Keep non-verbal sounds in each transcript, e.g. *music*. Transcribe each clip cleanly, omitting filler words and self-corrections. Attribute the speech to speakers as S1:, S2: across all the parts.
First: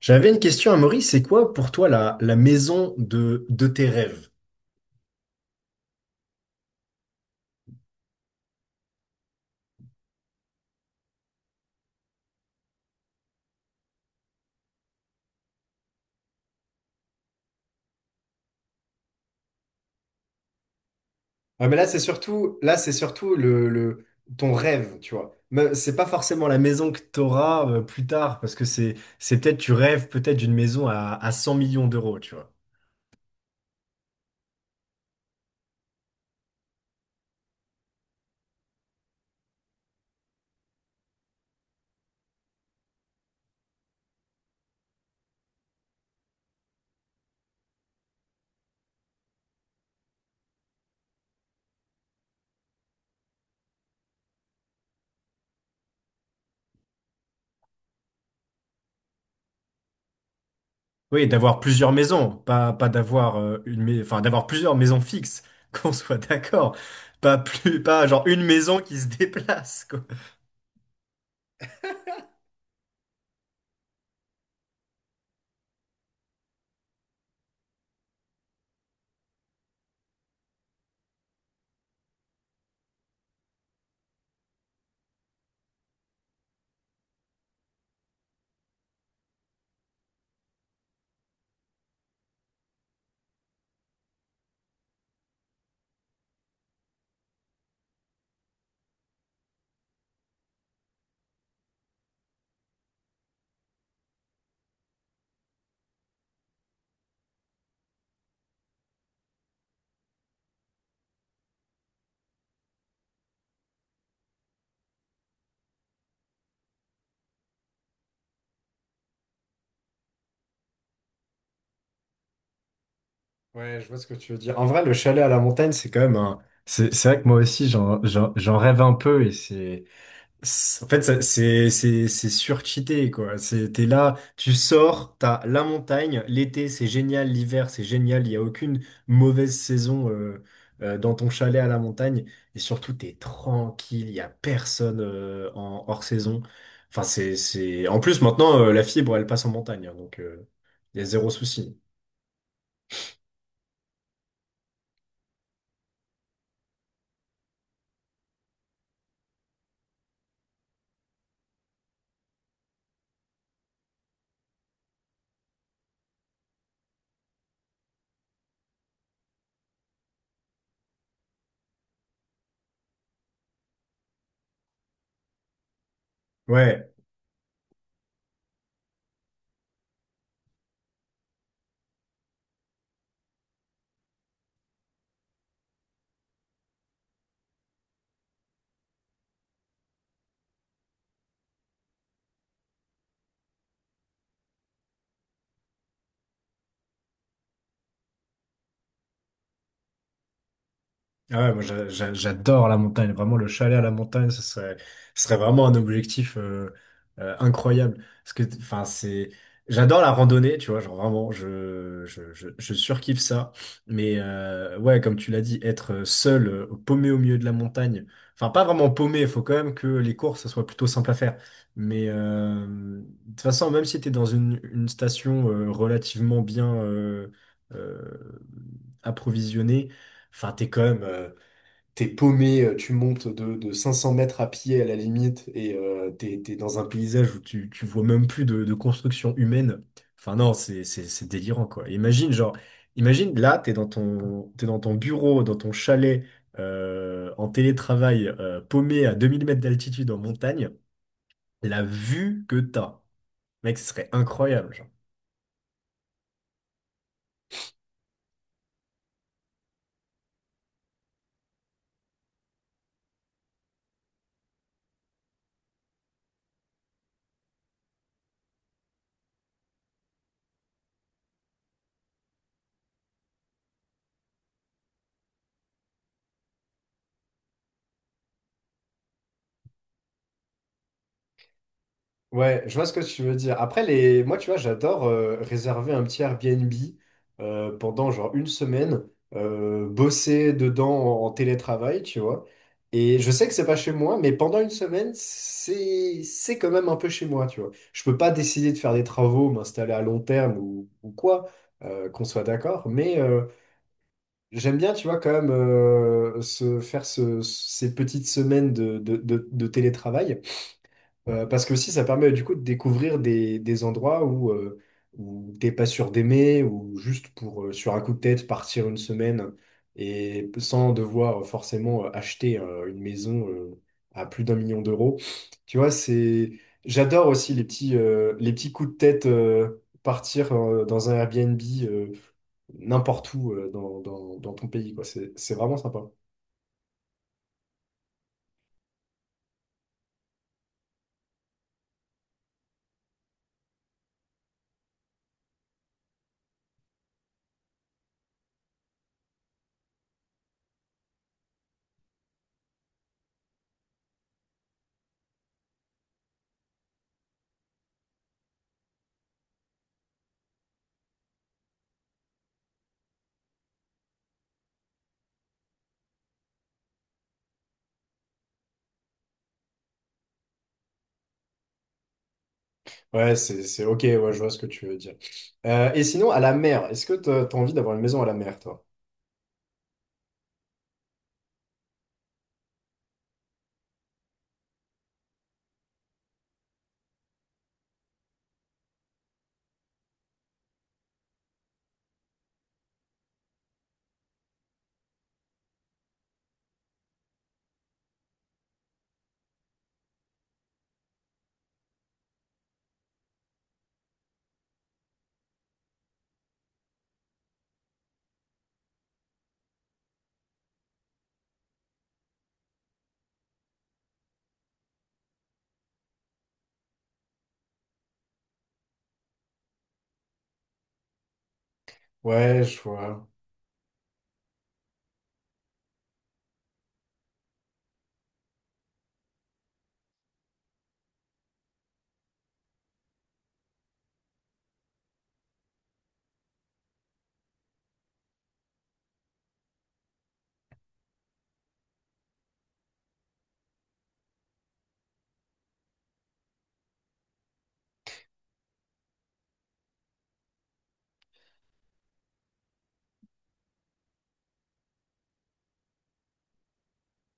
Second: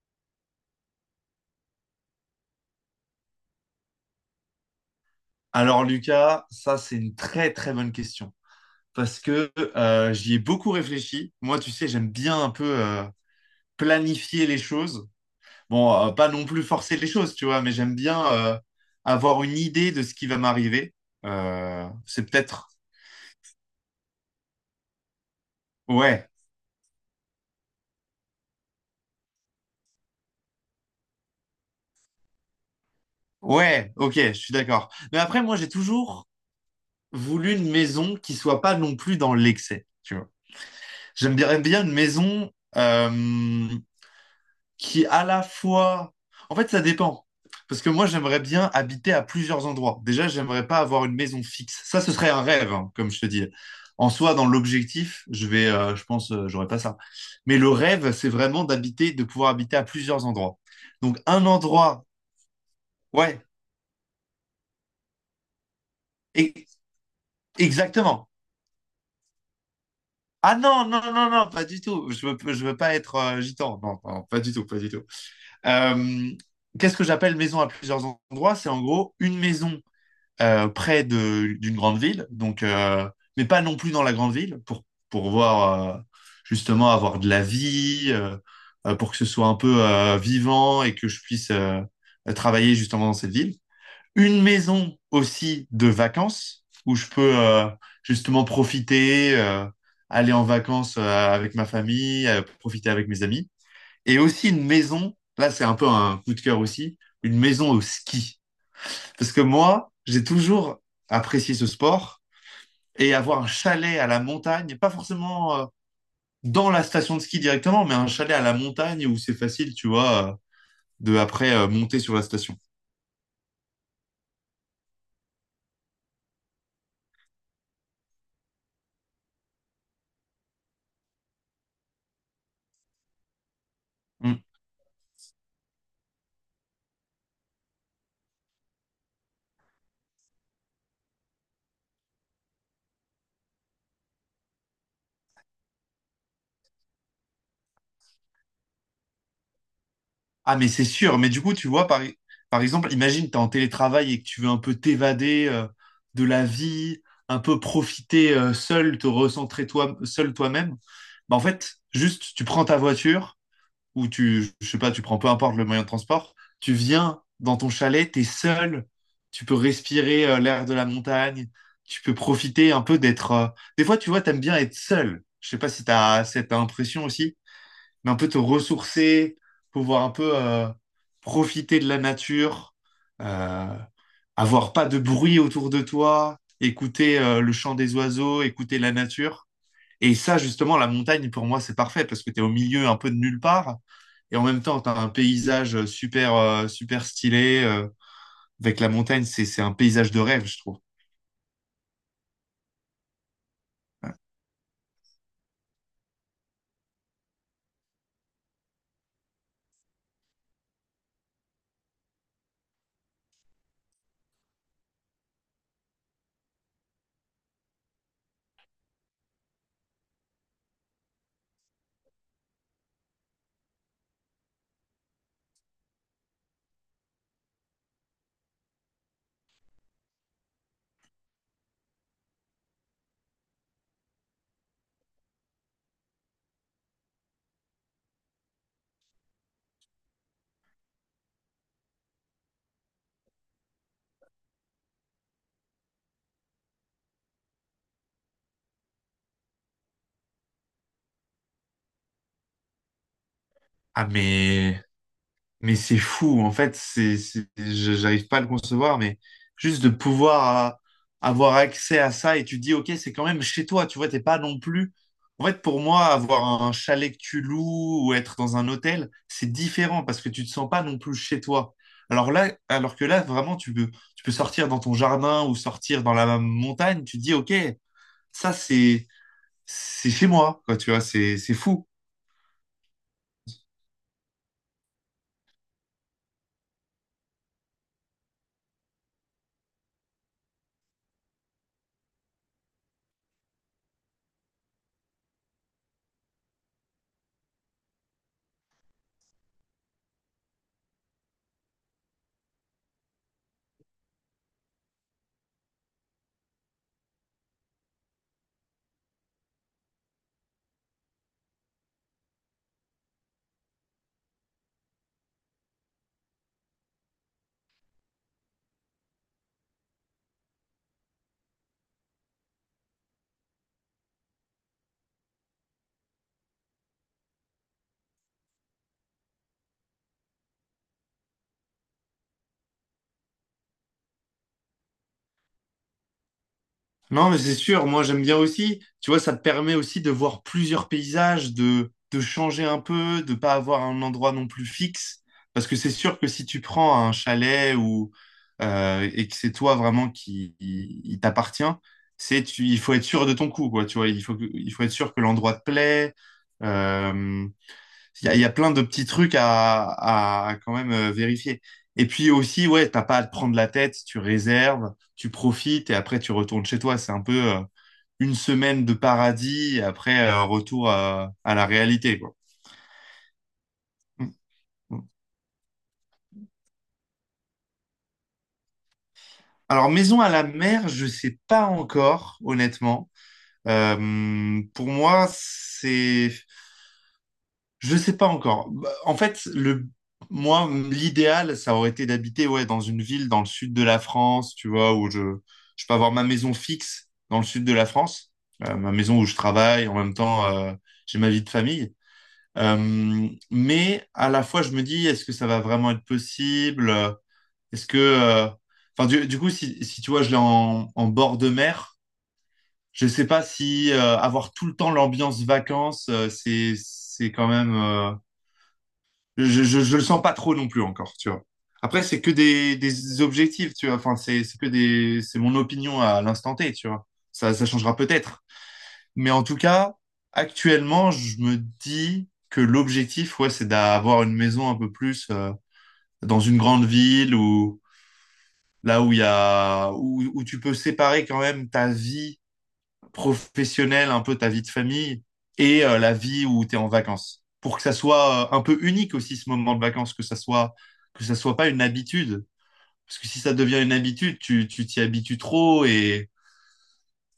S1: J'avais une question à Maurice, c'est quoi pour toi la maison de tes rêves?
S2: Alors Lucas, ça c'est une très très bonne question parce que j'y ai beaucoup réfléchi. Moi, tu sais, j'aime bien un peu planifier les choses. Bon, pas non plus forcer les choses, tu vois, mais j'aime bien avoir une idée de ce qui va m'arriver.
S1: Ouais, mais là,
S2: Euh,
S1: c'est
S2: c'est
S1: surtout,
S2: peut-être...
S1: là, c'est surtout le, le- ton rêve, tu vois. Mais c'est pas
S2: Ouais,
S1: forcément la maison que tu auras plus tard, parce que c'est peut-être, tu rêves peut-être d'une maison à 100 millions d'euros, tu vois.
S2: ouais, ok, je suis d'accord. Mais après, moi, j'ai toujours voulu une maison qui soit pas non plus dans l'excès, tu vois. J'aimerais bien bien une maison... euh, qui à la fois... En fait, ça dépend. Parce que moi, j'aimerais bien habiter à plusieurs endroits. Déjà, j'aimerais pas avoir une maison fixe. Ça, ce serait un rêve, hein, comme je te dis. En soi, dans l'objectif, je vais, je pense, j'aurais pas ça. Mais le rêve, c'est vraiment d'habiter, de pouvoir habiter à plusieurs endroits. Donc,
S1: Oui,
S2: un
S1: d'avoir plusieurs
S2: endroit,
S1: maisons, pas d'avoir
S2: ouais,
S1: une, mais- enfin, d'avoir plusieurs maisons fixes, *laughs* qu'on soit
S2: e-
S1: d'accord. Pas plus, pas genre
S2: exactement.
S1: une maison qui se déplace.
S2: Ah non, non, non, non, pas du tout. Je veux pas être gitan. Non, non, pas du tout, pas du tout. Euh, qu'est-ce que j'appelle maison à plusieurs endroits? C'est en gros une maison près de, d'une grande ville, donc, mais pas non plus dans la grande ville, pour voir, justement, avoir de la vie, pour que ce soit un peu vivant et que je puisse travailler justement dans cette ville. Une maison aussi de vacances, où je peux justement profiter, aller en vacances avec ma famille, profiter avec mes amis. Et aussi une maison, là c'est un peu un coup de cœur aussi, une maison au ski. Parce que moi, j'ai toujours apprécié ce sport et avoir un chalet à la montagne, pas forcément dans la station de ski directement, mais un chalet à la montagne où c'est facile, tu vois, de après monter sur la station.
S1: Ouais, je vois ce que tu veux dire. En vrai, le chalet à la montagne, c'est quand même un... C'est vrai que moi aussi, j'en rêve un peu et c'est... En fait, c'est surcheaté, quoi. T'es là,
S2: Mm.
S1: tu sors, t'as la montagne, l'été, c'est génial, l'hiver, c'est génial, il n'y a aucune mauvaise saison dans ton chalet à la montagne. Et surtout, t'es tranquille, il n'y a personne en hors saison. Enfin, c'est... En plus, maintenant, la fibre, elle passe en montagne, hein, donc
S2: Ah, mais c'est
S1: il y a
S2: sûr. Mais
S1: zéro
S2: du coup, tu
S1: souci.
S2: vois, par, par exemple, imagine, t'es en télétravail et que tu veux un peu t'évader de la vie, un peu profiter seul, te recentrer toi, seul toi-même. Bah, en fait, juste, tu prends ta voiture. Où tu, je sais pas, tu prends peu importe le moyen de transport, tu viens dans ton chalet, t'es seul, tu peux respirer l'air de la montagne, tu peux profiter un peu d'être. Des fois, tu vois, t'aimes bien être seul. Je sais pas si t'as cette
S1: Ouais.
S2: impression aussi, mais un peu te ressourcer, pouvoir un peu profiter de la nature, euh, avoir pas de bruit autour de toi, écouter le chant des oiseaux, écouter la nature. Et ça, justement, la montagne, pour moi, c'est parfait parce que tu es au milieu un peu de nulle part. Et en même temps, tu as un paysage super, super stylé. Avec la montagne, c'est un paysage de rêve, je trouve.
S1: Ah ouais, moi j'adore la montagne, vraiment le chalet à la montagne, ce serait vraiment un objectif incroyable. Parce que, enfin, c'est, j'adore la randonnée, tu vois, genre vraiment, je surkiffe ça. Mais ouais, comme tu l'as dit, être seul, paumé au milieu de la montagne, enfin, pas vraiment paumé, il faut quand même que les courses, ça soit plutôt simple à faire. Mais de toute façon, même si tu es dans une station relativement bien euh, approvisionnée. Enfin, t'es paumé, tu montes de 500 mètres à pied à la limite et t'es dans un paysage où tu vois même plus de construction humaine. Enfin non, c'est délirant quoi. Imagine là, t'es dans ton bureau, dans ton chalet, en télétravail, paumé à 2000 mètres d'altitude en montagne. La vue que t'as, mec, ce
S2: Ah,
S1: serait incroyable.
S2: mais
S1: Genre.
S2: Mais c'est fou, en fait, c'est, j'arrive pas à le concevoir, mais juste de pouvoir avoir accès à ça et tu te dis, ok, c'est quand même chez toi, tu vois, t'es pas non plus. En fait, pour moi, avoir un chalet que tu loues ou être dans un hôtel, c'est différent parce que tu te sens pas non plus chez toi. Alors là, alors que là, vraiment, tu peux sortir dans ton jardin ou sortir dans la montagne, tu te dis, ok, ça, c'est chez moi, quoi, tu vois, c'est fou.
S1: Ouais, je vois ce que tu veux dire. Après, les... moi, tu vois, j'adore réserver un petit Airbnb pendant genre une semaine, bosser dedans en télétravail, tu vois. Et je sais que c'est pas chez moi, mais pendant une semaine, c'est quand même un peu chez moi, tu vois. Je peux pas décider de faire des travaux, m'installer à long terme ou quoi, qu'on soit d'accord, mais j'aime bien, tu vois, quand même se faire ces petites semaines de télétravail. Parce que aussi, ça permet du coup de découvrir des endroits où, où t'es pas sûr d'aimer, ou juste pour, sur un coup de tête, partir une semaine et sans devoir forcément acheter une maison à plus d'un million d'euros. Tu vois, c'est... J'adore aussi les petits coups de tête, partir dans un Airbnb euh, n'importe où dans ton pays, quoi. C'est vraiment sympa.
S2: Non, mais c'est sûr, moi j'aime bien aussi. Tu vois, ça te permet aussi de voir plusieurs paysages, de changer un peu, de pas avoir un endroit non plus fixe. Parce que c'est sûr que si tu prends un chalet ou et que c'est toi vraiment il t'appartient, il faut être sûr de ton coup, quoi. Tu vois, il faut, il faut être sûr que l'endroit te plaît. euh, il y a, il y a plein de petits trucs à quand même vérifier. Et puis aussi, ouais, t'as pas à te prendre la tête, tu réserves, tu profites et après tu retournes chez toi. C'est un peu une semaine de paradis et après retour à la réalité, quoi.
S1: Ouais, c'est ok, ouais,
S2: Mm,
S1: je vois ce que tu veux
S2: mm.
S1: dire. Et sinon, à la mer, est-ce que t'as envie d'avoir une maison à la mer, toi?
S2: Alors, maison à la mer, je sais pas encore, honnêtement. Pour moi, c'est... Je sais pas encore. Bah, en fait, moi, l'idéal, ça aurait été d'habiter ouais, dans une ville dans le sud de la France, tu vois, où je peux avoir ma maison fixe dans le sud de la France, ma maison où je travaille, en même temps, j'ai ma vie de famille. Mais à la fois, je me dis, est-ce que ça va vraiment être possible? Est-ce que... euh, Enfin, du coup, si, si tu vois, je l'ai en, en bord de mer, je sais pas si avoir tout le temps l'ambiance vacances, c'est quand même... je le sens pas trop non plus encore, tu vois. Après, c'est que
S1: Ouais, je
S2: des
S1: vois.
S2: objectifs, tu vois. Enfin, c'est mon opinion à l'instant T, tu vois. Ça changera peut-être. Mais en tout cas, actuellement, je me dis que l'objectif, ouais, c'est d'avoir une maison un peu plus dans une grande ville ou là où il y a, où, où tu peux séparer quand même ta vie professionnelle, un peu ta vie de famille et la vie où tu es en vacances. Pour que ça soit un peu unique aussi ce moment de vacances, que ça soit pas une habitude. Parce que si ça devient une habitude, tu t'y habitues trop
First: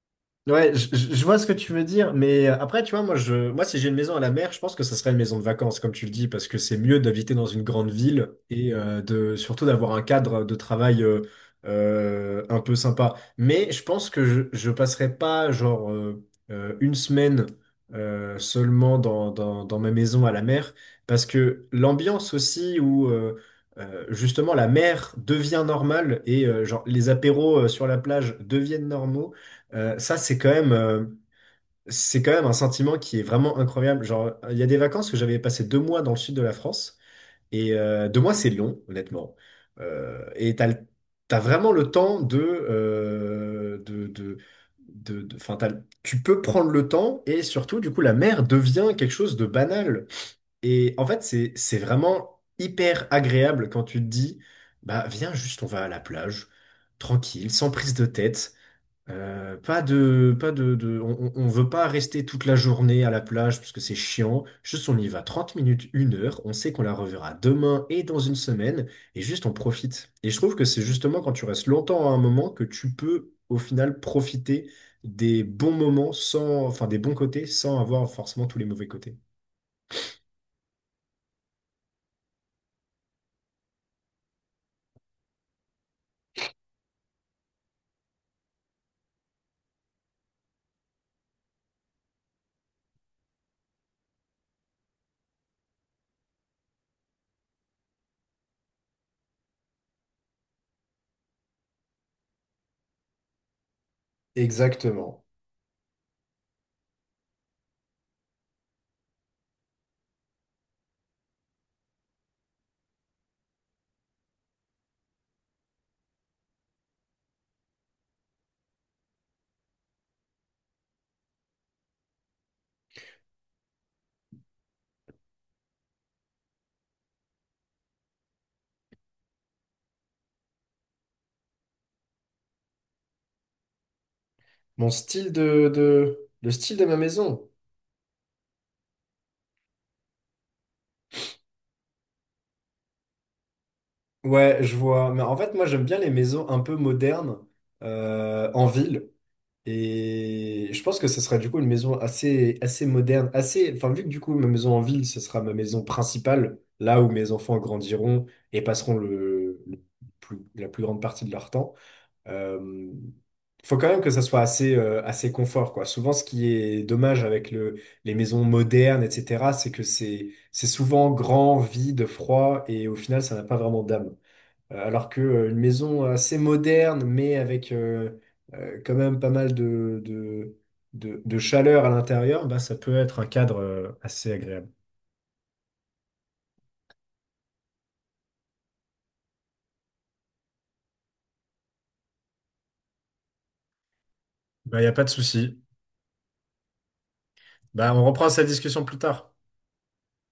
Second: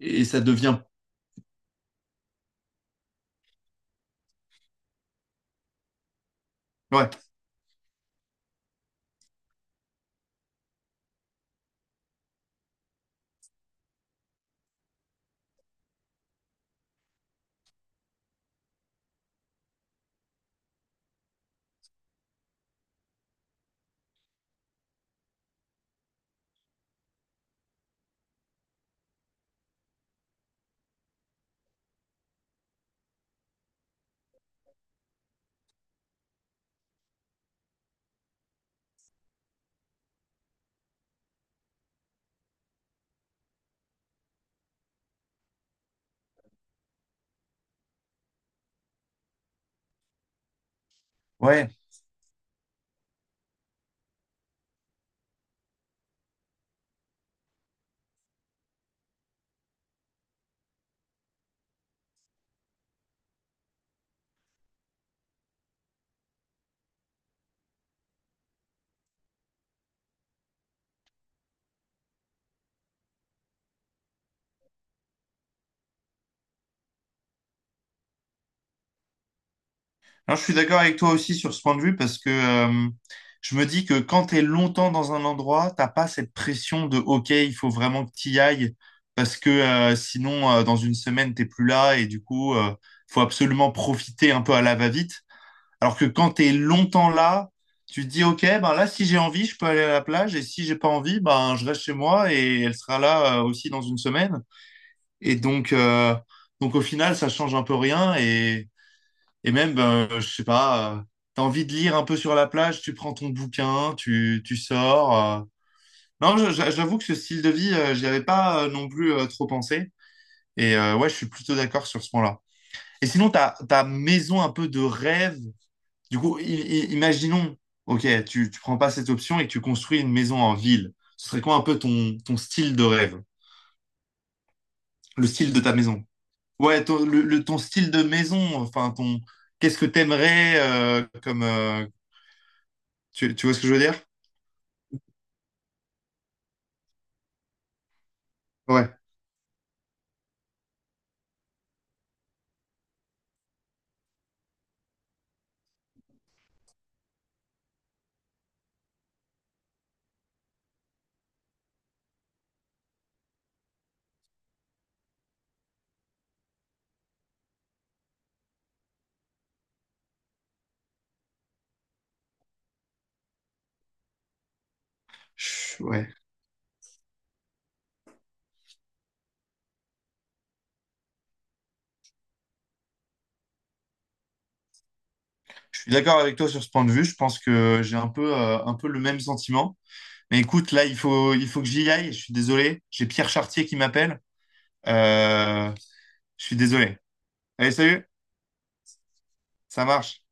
S2: et ça
S1: Ouais,
S2: devient...
S1: je vois ce que tu veux dire, mais après, tu vois, moi, si j'ai une maison à la mer, je pense que ça serait une maison de vacances, comme tu le dis, parce que c'est mieux
S2: Ouais,
S1: d'habiter dans une grande ville et de surtout d'avoir un cadre de travail un peu sympa. Mais je pense que je passerai pas genre une semaine seulement dans ma maison à la mer, parce que l'ambiance aussi où justement la mer devient normale et genre les apéros sur la plage deviennent normaux. Ça, c'est quand même un sentiment qui est vraiment incroyable. Genre, il y a des vacances où j'avais passé deux mois dans le sud de la France. Et deux mois, c'est long, honnêtement. Et t'as vraiment le temps de. Tu peux prendre le temps et surtout, du coup, la mer devient quelque chose de banal. Et en fait, c'est,
S2: ouais.
S1: c'est vraiment hyper agréable quand tu te dis, bah, viens juste, on va à la plage, tranquille, sans prise de tête. Pas de, pas de, de- On veut pas rester toute la journée à la plage parce que c'est chiant. Juste, on y va 30 minutes, une heure. On sait qu'on la reverra demain et dans une semaine. Et juste, on profite. Et je trouve que c'est justement quand tu restes longtemps à un moment que tu peux, au final, profiter des bons moments sans, enfin, des bons côtés sans avoir forcément tous les mauvais côtés.
S2: Alors, je suis d'accord avec toi aussi sur ce point de vue parce que je me dis que quand tu es longtemps dans un endroit, t'as pas cette pression de OK, il faut vraiment que tu y ailles parce que sinon, dans une semaine, t'es plus là et du coup, faut absolument profiter un peu à la va-vite. Alors que quand tu es longtemps là, tu te dis OK, ben là, si j'ai envie, je peux aller à la plage et si j'ai pas envie, ben je reste chez moi et elle sera là aussi dans une semaine.
S1: Exactement.
S2: Et donc au final, ça change un peu rien et et même, ben, je sais pas, t'as envie de lire un peu sur la plage, tu prends ton bouquin, tu sors. euh. Non, j'avoue que ce style de vie, j'y avais pas non plus trop pensé. Et ouais, je suis plutôt d'accord sur ce point-là. Et sinon, ta, ta maison un peu de rêve, du coup, imaginons, ok, tu prends pas cette option et que tu construis une maison en ville. Ce serait quoi un peu ton, ton style de rêve?
S1: Mon
S2: Le
S1: style
S2: style de ta maison?
S1: de, le style
S2: Ouais,
S1: de ma
S2: ton,
S1: maison.
S2: ton style de maison, enfin, ton, qu'est-ce que t'aimerais comme... Tu, tu vois ce que je veux dire?
S1: Ouais, je vois. Mais en fait, moi, j'aime bien les maisons un peu modernes en
S2: Ouais,
S1: ville. Et je pense que ce serait du coup une maison assez, assez moderne, assez. Enfin, vu que du coup, ma maison en ville, ce sera ma maison principale, là où mes enfants grandiront et passeront la plus grande partie de leur temps. Euh, Faut quand même que ça soit assez, assez confort, quoi. Souvent, ce qui est dommage avec les maisons modernes, etc., c'est que c'est souvent grand, vide, froid, et au final, ça n'a pas vraiment d'âme. Alors que une maison
S2: ouais.
S1: assez moderne, mais avec quand même pas mal de chaleur à l'intérieur, bah, ça peut être un cadre assez agréable.
S2: Je suis d'accord avec toi sur ce point de vue. Je pense que j'ai un peu le même sentiment. Mais écoute, là, il faut que j'y aille. Je suis désolé. J'ai Pierre Chartier qui m'appelle.
S1: Bah, il n'y a pas de souci.
S2: Euh, je suis désolé. Allez,
S1: Bah, on
S2: salut.
S1: reprend cette discussion plus tard.
S2: Ça marche.